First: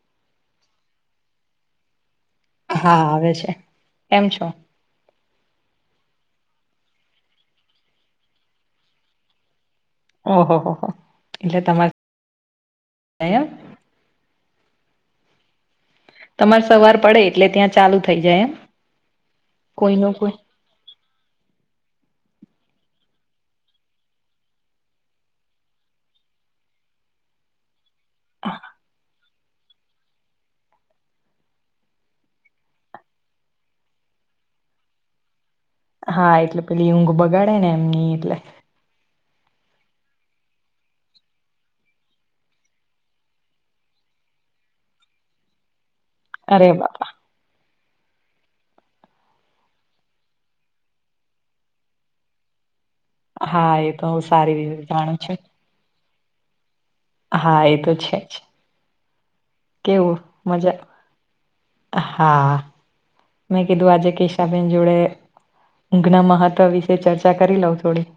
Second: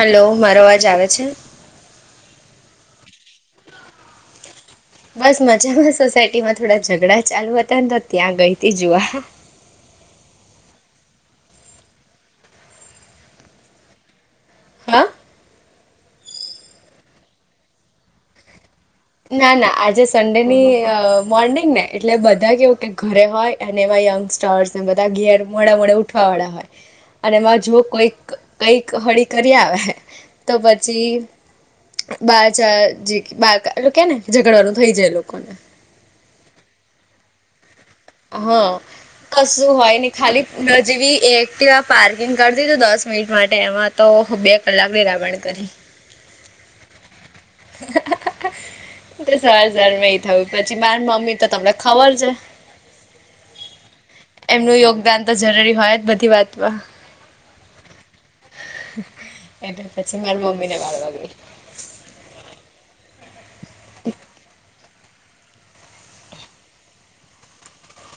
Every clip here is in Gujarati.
હલો મારો અવાજ આવે છે હા આવે છે કેમ છો બસ મજામાં સોસાયટી માં થોડા ઝઘડા ચાલુ હતા ને તો ત્યાં ગઈ જોવા ઓહો હો હો એટલે તમારે હા તમારે સવાર પડે એટલે ત્યાં ચાલુ થઈ જાય એમ ના ના કોઈ આજે ન કોઈ સન્ડેની મોર્નિંગ ને એટલે બધા કેવું કે ઘરે હોય અને એમાં યંગસ્ટારસ ને બધા ઘેર મળે મળે વાળા હોય અને એમાં જો કોઈક કઈક હળી કરી આવે તો પછી બા ચાર જે બા એટલે કે ને ઝઘડવાનું થઈ જાય એ લોકો ને હા એટલે પેલી ઊંઘ બગાડે ને એમની એટલે હા કશું હોય ને ખાલી જેવી એક્ટવા પાર્કિંગ કરતી દસ મિનિટ માટે એમાં. તો બે કલાક વિરાબણ કરી. અરે વા [inaudible] સર સર મે થયું પછી મારી મમ્મી તો તમને ખબર છે. હા એ તો હું સારી એમનું રીતે જાણું યોગદાન છું તો જરૂરી હોય જ બધી વાતમાં. હા એ તો છે. જ કેવું મજા [inaudible] હા મેં કીધું આજે કેશાબેન જોડે. ઊંઘના મહત્ત્વ વિશે ચર્ચા કરી લઉ થોડી.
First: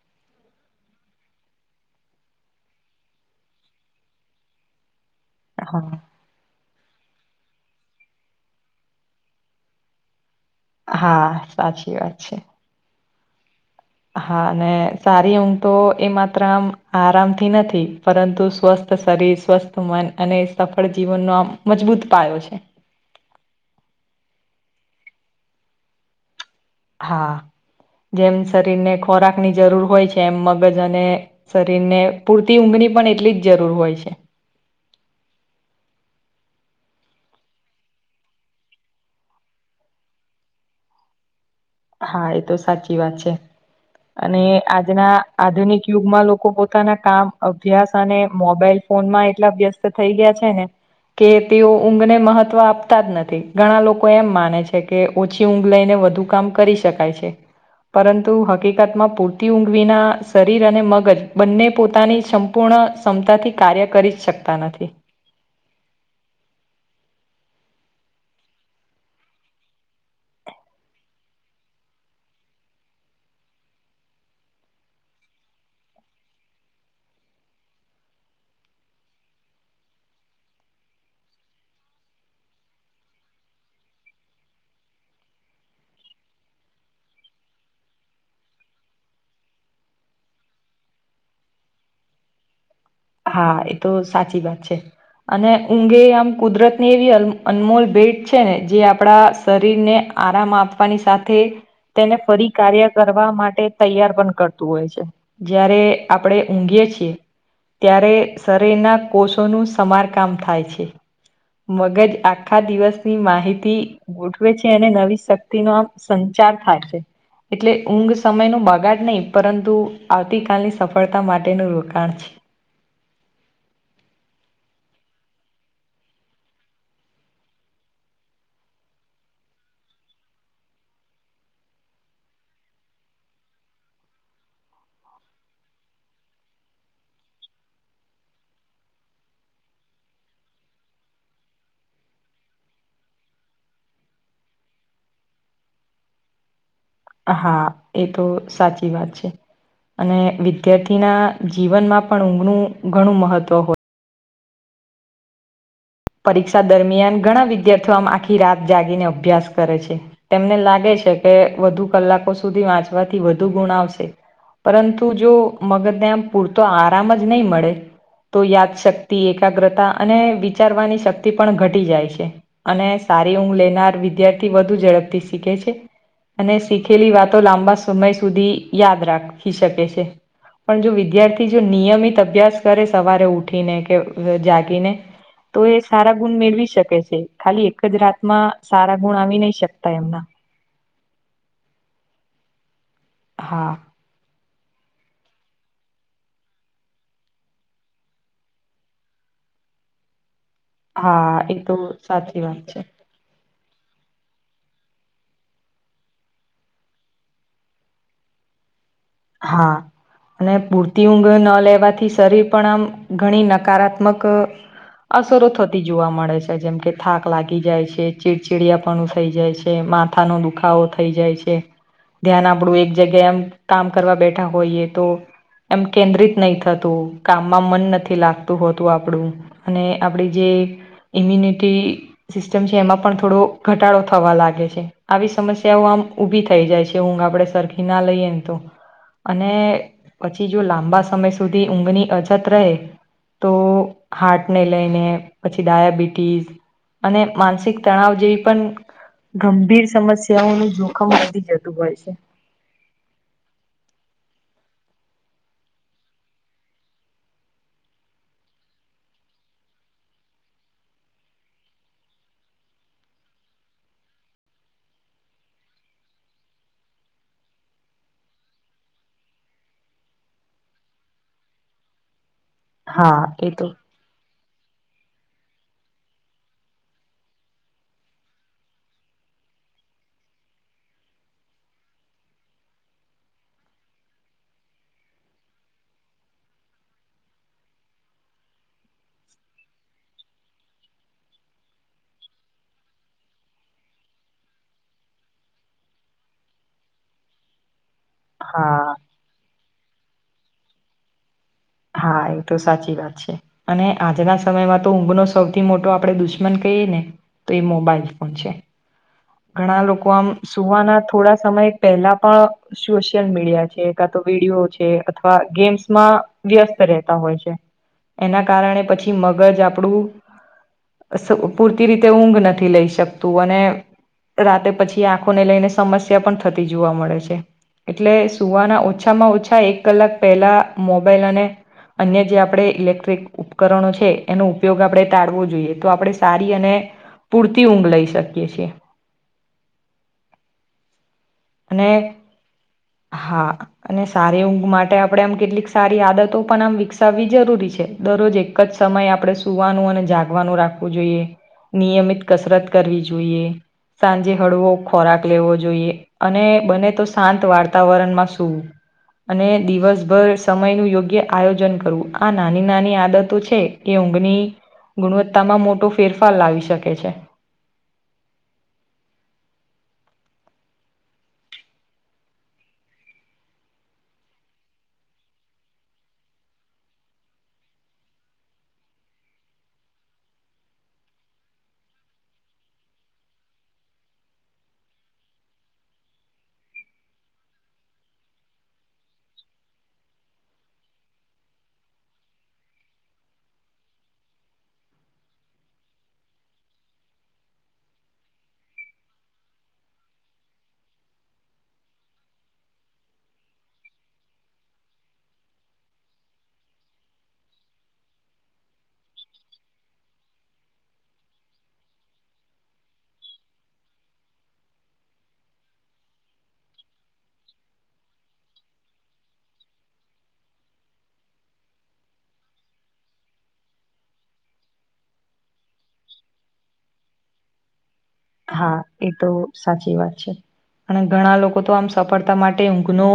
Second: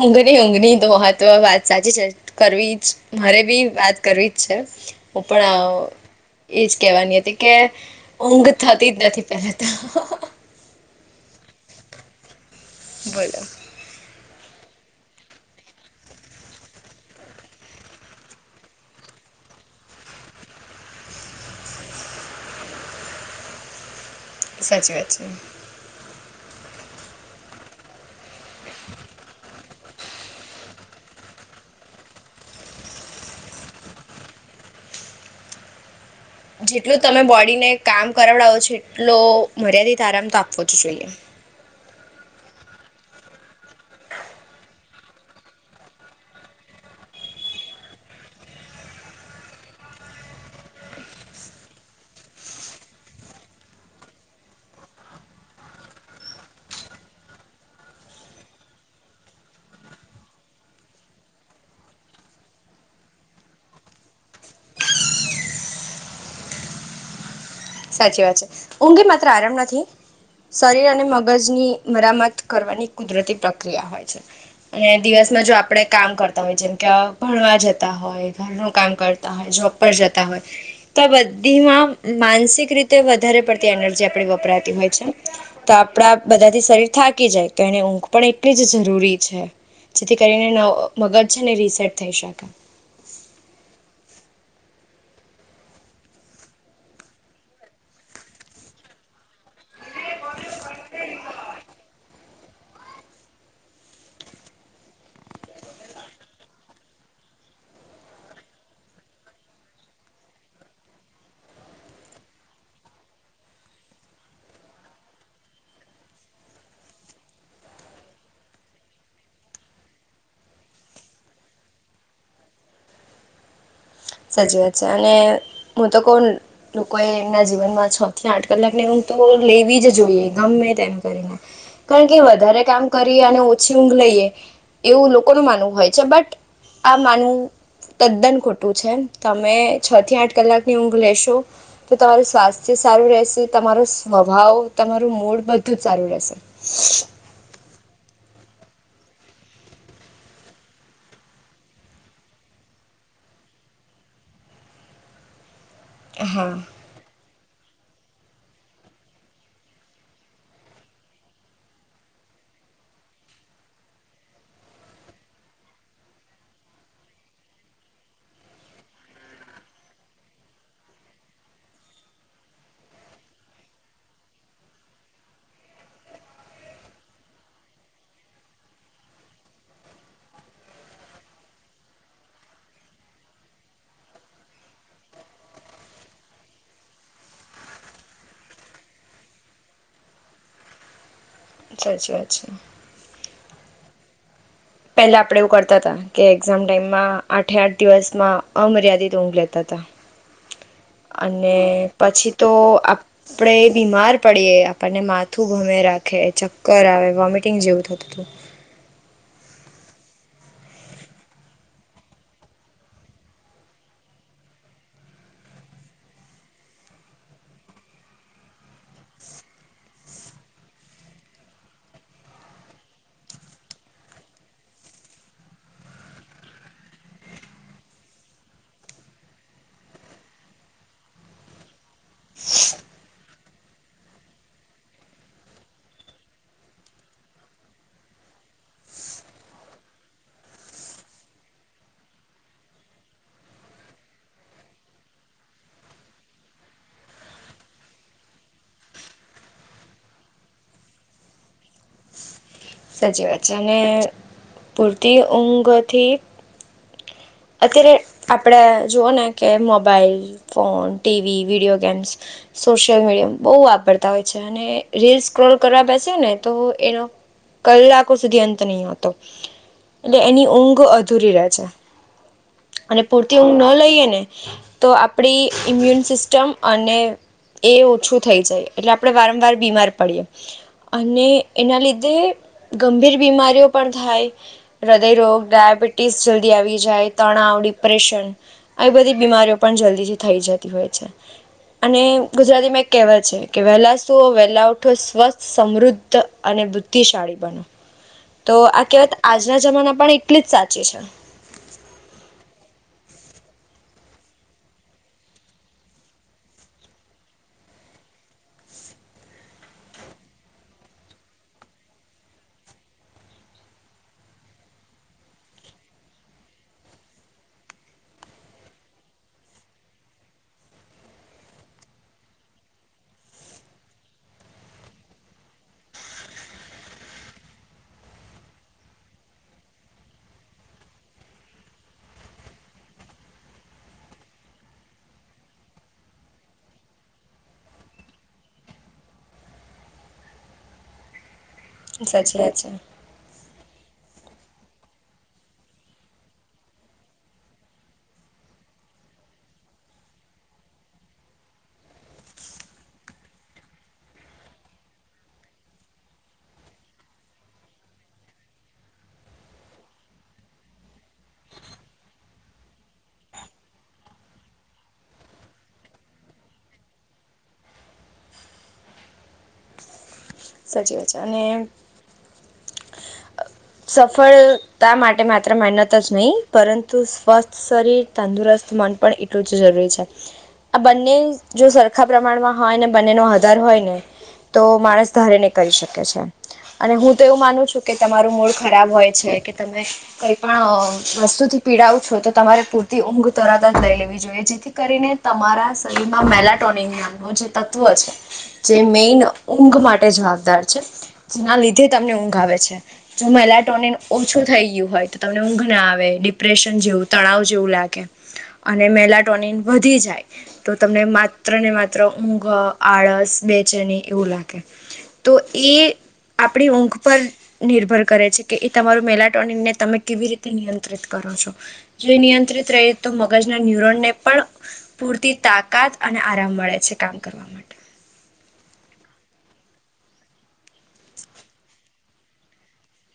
ઊંઘણી ઊંઘની તો મહત્વ વાત સાચી છે. કરવી જ મારે બી વાત કરવી જ છે હું પણ. હા એજ કેહેવાની હતી કે ઊંઘ થતી જ નથી પહેલા તો હા સાચી વાત છે [inaudible] હા અને સારી ઊંઘ તો એ માત્ર આમ આરામથી નથી પરંતુ સ્વસ શરીર સ્વસ્થ મન અને સફળ જીવનનો આમ મજબૂત પાયો છે. સાચી વાત છે. હા જેમ શરીર ને ખોરાકની જરૂર હોય છે એમ મગજ અને, શરીર ને પૂરતી ઊંઘની પણ એટલી જ જરૂર હોય છે. જેટલું તમે બોડીને કામ કરાવડાવો છો એટલો મર્યાદિત આરામ તો આપવો જ જોઈએ. હા એ તો સાચી વાત છે. અને આજના આધુનિક યુગમાં લોકો પોતાના કામ અભ્યાસ અને મોબાઈલ. ફોનમાં એટલા અભ્યસ્ત થઈ ગયા છે ને કે તેઓ ઊંઘને મહત્વ આપતા જ નથી ઘણા લોકો એમ માને છે કે ઓછી ઊંઘ લઈને વધુ કામ કરી શકાય છે. પરંતુ હકીકતમાં પૂરતી ઊંઘવીના શરીર અને મગજ બંને પોતાની સંપૂર્ણ ક્ષમતાથી કાર્ય કરી શકતા નથી. સાચી વાત છે ઊંઘે માત્ર આરામ નથી. શરીર અને મગજની મરામત કરવાની કુદરતી પ્રક્રિયા હોય છે. અને દિવસમાં જો આપણે કામ કરતા હોય જેમ કે ભણવા જતા હોય ઘરનું કામ કર જોબ પર જતા હોય તો આ બધીમાં માનસિક રીતે વધારે પડતી એનર્જી આપણે વપરાતી હોય છે. તો આપડા બધાથી શરીર થાકી જાય તો એને ઊંઘ પણ એટલી જ જરૂરી છે. જેથી કરીને મગજ છે ને રિસેટ થઈ શકે. હા એ તો સાચી વાત છે. અને ઊંઘે આમ કુદરત ની એવી અનમોલ ભેટ છે ને જે આપણા શરીરને આરામ આપવાની સાથે તેને ફરી કાર્ય કરવા માટે તૈયાર પણ કરતું હોય છે જયારે આપડે ઊંઘીય છીએ ત્યારે શરીરના કોષોનું સમારકામ થાય છે. મગજ આખા દિવસની માહિતી. ગોઠવે છે અને નવી શક્તિ નો આમ સંચાર થાય છે. એટલે ઊંઘ સમયનું બગાડ નહીં પરંતુ આવતીકાલની સફળતા માટેનું રોકાણ છે. હાચી વાત છે અને હું તો કોણ લોકો એ એમના જીવનમાં છ થી આઠ કલાક ને હું તો લેવી જ જોઈએ ગમે તેમ કરીને. કારણ કે વધારે કામ કરીએ અને ઓછી ઊંઘ લઈએ એવું લોકોનું માનવું હોય છે બટ આ માનવું તદ્દન ખોટું. તમે છ થી આઠ કલાકની ઊંઘ લેશો? તો તમારું સ્વાસ્થ્ય સારું રહેશે તમારો સ્વભાવ તમારું મૂડ બધું જ સારું રહેશે. હા એ તો સાચી વાત છે. અને વિદ્યાર્થીના જીવનમાં પણ ઊંઘનું ઘણું મહત્ત્વ હોય હા પરીક્ષા દરમિયાન ઘણા વિદ્યાર્થીઓ આમ આખી રાત જાગીને અભ્યાસ કરે છે. તેમને લાગે છે કે વધુ કલાકો સુધી વાંચવાથી વધુ ગુણ આવશે પરંતુ જો મગજને આમ પૂરતો આરામ જ નહીં મળે તો યાદશક્તિ એકાગ્રતા અને વિચારવાની શક્તિ પણ ઘટી જાય છે. અને સારી ઊંઘ લેનાર વિદ્યાર્થી વધુ ઝડપથી શીખે છે. અને શીખેલી વાતો લાંબા સમય સુધી યાદ રાખી શકે છે. પણ જો વિદ્યાર્થી જો નિયમિત અભ્યાસ કરે સવારે ઉઠીને કે જાગીને તો એ સારા ગુણ મેળવી શકે છે ખાલી એક જ રાતમાં સારા ગુણ આવી નહી શકતા એમના અછા અછા અછા હા પહેલા આપણે એવું કરતા હતા કે એક્ઝામ ટાઈમમાં આઠે આઠ દિવસમાં અમર્યાદિત ઊંઘ લેતા હતા [unintelligible] અને એ તો પછી સાચી તો વાત છે આપ આપડે એ બીમાર પડીએ આપણને માથું ઘુમેરાખે ચક્કર આવે વોમિટિંગ જેવું થતું હતુ. હા અને પૂરતી ઊંઘ ન લેવાથી શરીર પણ આમ ઘણી નકારાત્મક અસરો થતી જોવા મળે છે જેમ કે થાક લાગી જાય છે ચીડચીડયા પણ થઈ જાય છે મા થાનો દુખાવો થઈ જાય છે ધ્યાન આપડું એક જગ્યા એમ કામ કરવા બેઠા હોઈએ તો એમ કેન્દ્રિત નહી થતું કામમાં મન નથી લાગતું હોતું આપણું અને આપણી જે ઇમ્યુનિટી સિસ્ટમ છે એમાં પણ થોડો ઘટાડો થવા લાગે છે આવી સમસ્યાઓ આમ ઉભી થઈ જાય છે ઊંઘ આપડે સરખી ના લઈએને તો અને પછી જો લાંબા સમય સુધી ઊંઘની અછત રહે તો હાર્ટને લઈને પછી ડાયાબિટીસ અને માનસિક તણાવ જેવી પણ ગંભીર સમસ્યાઓનું જોખમ વધી જતું હોય છે. સાચીવાત છે અને પૂરતી ઊંઘથી અત્યારે આપણે જુઓ ને કે mobile phone TV video games social media બો વાપરતા હોય છે‌. અને રીલ્સ સ્ક્રોલ કરવા બેશેને તો એનો કલાકો સુધી અંત નહીં આવતો એટલે એની ઊંઘ અધૂરી રહે છે. અને હા પૂરતી એ ઊંઘ તો ન લઈએ ને તો આપણી ઇમ્યુન સિસ્ટમ અને એ ઓછું થઈ જાય એટલે આપડણે વારમવાર બીમાર પડીએ અને એના લીધે ગંભીર બીમારીઓ પણ થાય હૃદય રોગ ડાયાબિટીસ જલ્દી આવી જાય તણાવ ડિપ્રેશન આવી બધી બીમારીઓ પણ જલ્દીથી થઈ જતી હોય છે. અને ગુજરાતીમાં એક કહેવા છે કે વહેલા સુવો વહેલા ઉઠો સ્વસ્થ સમૃદ્ધ અને બુદ્ધિશાળી બનો તો આ હા કહેવત આજના જમાના પણ એટલી જ સાચી છે. હા એ તો સાચી વાત છે. અને આજના સમયમાં તો ઊંઘનો સૌથી મોટો આપણે દુશ્મન કહીએ ને તો એ મોબાઈલ ફોન છે. ઘણા લોકો આમ સુવાના થોડા સમય પહેલા પણ સોશિયલ મીડિયા છે કા તો વિડીયો છે અથવા ગેમ્સમાં વ્યસ્ત રહેતા હોય છે. એના કારણે પછી મગજ આપણું પૂરતી રીતે ઊંઘ નથી લઈ શકતું અને રાતે પછી આંખોને લઈને સમસ્યા પણ થતી જોવા મળે છે. એટલે સુવાના ઓછામાં ઓછા એક કલાક પહેલા મોબાઈલ અને અન્ય જે આપણે ઇલેક્ટ્રિક ઉપકરણો છે એનો ઉપયોગ આપણે ટાળવો જોઈએ તો આપણે સારી અને પૂરતી ઊંઘ લઈ શકીએ છીએ અને સાચી વાત છે હા અને સારી ઊંઘ માટે આપણે આમ કેટલીક સારી આદતો પણ આમ વિકસાવવી જરૂરી છે દરરોજ એક જ સમયે આપણે સુવાનું અને જાગવાનું રાખવું જોઈએ નિયમિત કસરત કરવી જોઈએ સાંજે હળવો ખોરાક લેવો જોઈએ અને બને તો શાંત વાર્તાવરણમાં શું અને દિવસભર સમયનું યોગ્ય આયોજન કરવું આ નાની નાની આદતો છે એ ઊંઘની ગુણવત્તા માં મોટો ફેરફાર લાવી શકે છે સાચી વાત છે અને સફળતા માટે માત્ર મહેનત જ નહીં પરંતુ સ્વસ્થ શરીર તંદુરસ્ત મન પણ એટલું જ જરૂરી છે આ બંને જો સરખા પ્રમાણમાં હોય ને બંનેનો આધાર હોય ને તો માણસ ધારીને કરી શકે છે અને હું તો એવું માનું છું કે તમારું મૂળ ખરાબ હોય છે કે તમે કઈ પણ વસ્તુથી પીડાવું છો તો તમારે પૂરતી ઊંઘ તરત જ લઈ લેવી જોઈએ જેથી કરીને તમારા શરીરમાં મેલાટોન નામ ન જે તત્વ છે જે મેન ઊંઘ માટે જવાબદાર છે જેના લીધે તમને ઊંઘ આવે છે જો મહિલા ટોની ઓછું થઈ ગયું હોય તો તમને ઊંઘ ના આવે ડિપ્રેશન જેવું તળાવ જેવું લાગે અને મેલાટોનિન વધી જાય તો તમને માત્ર ને માત્ર ઊંઘ આળસ બેચેની એવું લાગે તો એ આપણી ઊંઘ પર નિર્ભર કરે છે કે એ તમારું મેલાટોનિંગને તમે કેવી રીતે નિયંત્રિત કરો છો જો નિયંત્રિત રહી તો મગજના ન્યુરોનને પણ પૂરતી તાકાત અને આરામ મળે છે કામ કરવા માટે હા એ તો સાચી વાત છે અને ઘણા લોકો તો આમ સફળતા માટે ઊંઘનો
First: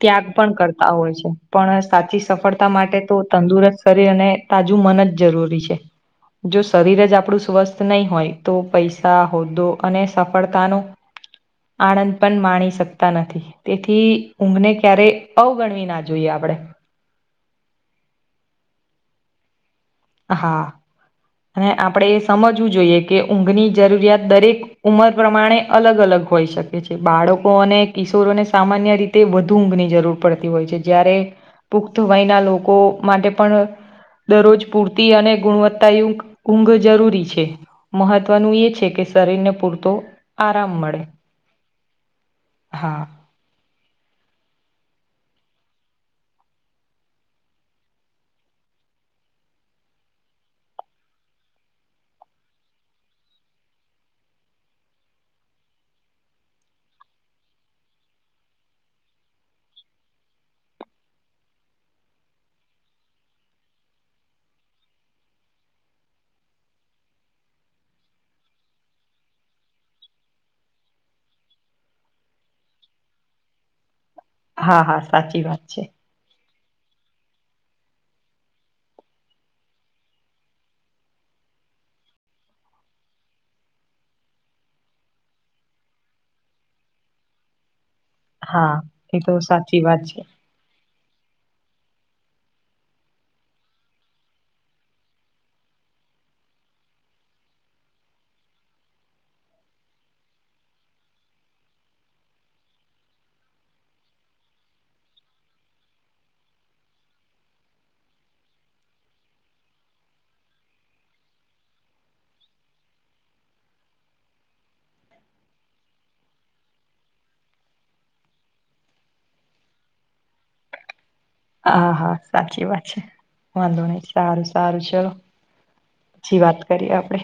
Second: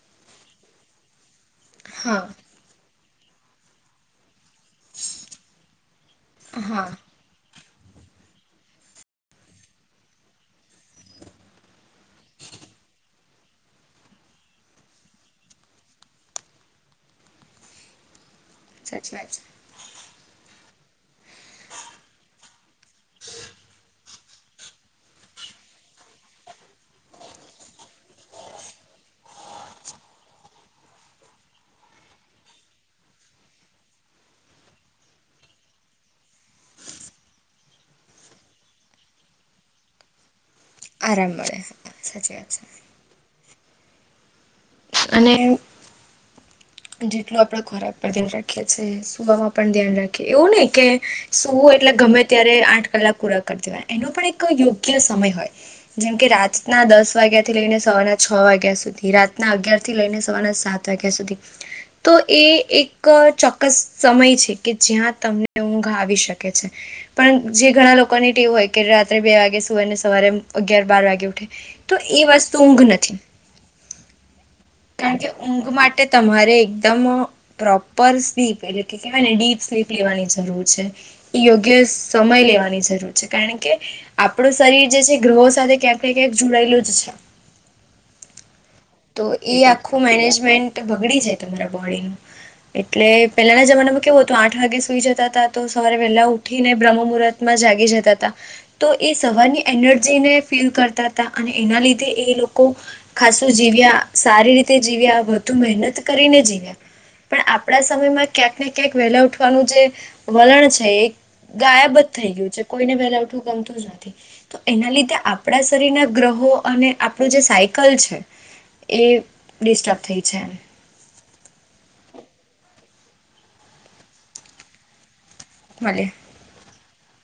ત્યાગ પણ કરતા હોય છે પણ હા સાચી સફળતા માટે તો તંદુરસ્ત શરીર અને તાજું મન જ જરૂરી છે જો હા શરીર જ આપણું સ્વસ્થ નહીં હોય તો પૈસા હોદ્દો અને સફળતાનો આણંદ પણ માણી શકતા નથી તેથી ઊંઘને ક્યારે અવગણવી ના જોઈએ આપડણે સાચી વાત હા અને આપણેે એ સમજવું જોઈએ કે ઊંઘની જરૂરિયાત દરેક ઉંમર પ્રમાણે અલગ અલગ હોઈ શકે છે બાળકો અને કિશોરોને સામાન્ય રીતે તે વધુ ઊંઘની જરૂર પડતી હોય છે જ્યારે પુખ્ત વયના લોકો માટે પણ દરરોજ પૂરતી અને ગુણવત્તાય ઊંઘ જરૂરી છે મહત્વનું એ છે કે શરીરને પૂરતો આરામ મળે આરામ મળે સાચી વાત છે હા અને જેટલું આપણે ખોરાક પર ધ્યાન રાખીએ છીએ સુવામાં પણ ધ્યાન રાખેએ એવું નને કે સુવું એટલે ગમે ત્યારે આઠ કલાક પુરાક રી દેવાય એનો પણ એક યોગ્ય સમય હોય જેમ કે રાતના દસ વાગ્યા થી લઈને સવારના છ વાગ્યા સુધી રાતના અગ્યાર થી લઈને સવારના સાત ત વાગ્યાં સુઘી તો એ એક ચોક્કસ સમય છે કે જ્યાં તમને ઊંઘ આવી શકે છે પણ જે ઘણા લોકોની ટીવ હોય કે રાત્રે બે વાગે સુવાય ને સવારે અગિયાર બાર વાગે ઉઠે તો એ વસ્તુ ઊંઘ નથી હા હા કારણ કે સાચી વાત ઊંઘ છે માટે તમારે એકદમ પ્રોપર સ્લીપ એટલે કે કેહેવાય ને ડીપ સ્લીપ લેવાની જરૂર છે એ યોગ્ય સમય લેવાની જરૂર છે કારણ કે આપણું શરીર જે છે ગ્રહો સાથે ક્યાંક ને ક્યાંક જોડાયેલું જ છે. હા તો એ સાચી આખું વાત છે મેનેજમેન્ટ બગડી જાય તમારા બોડીનું. એટલે પહેલાના જમાનામાં કેવું હતું આઠ વાગે સુઈ જતા હતા તો સવારે વહેલા ઉઠીને બ્રહ્મ મુહૂર્ત માં જાગી જતા તા. તો એ સવારની એનર્જીને ફીલ કરતા તા અને એના લીધે એ લોકો ખાસું જીવ્યા સારી રીતે જીવ્યા વધુ મહેનત કરીને જીવ્યા. પણ આપણા સમયમાં ક્યાંક ને ક્યાંક વેલા ઉઠવાનું જે વલણ છે એ ગાયબ જ થઈ ગયું છે કોઈને વેલા ઉઠવું ગમતું જ નથી. તો એના લીધે આપણા શરીરના ગ્રહો અને આપણું જે સાયકલ છે. એ ડિસ્ટર્બ થઈ છે એમ હા હા સાચી વાત છે વાંધો નઈ સારું સારું ચલો મલે પછી વાત કરીએ આપણે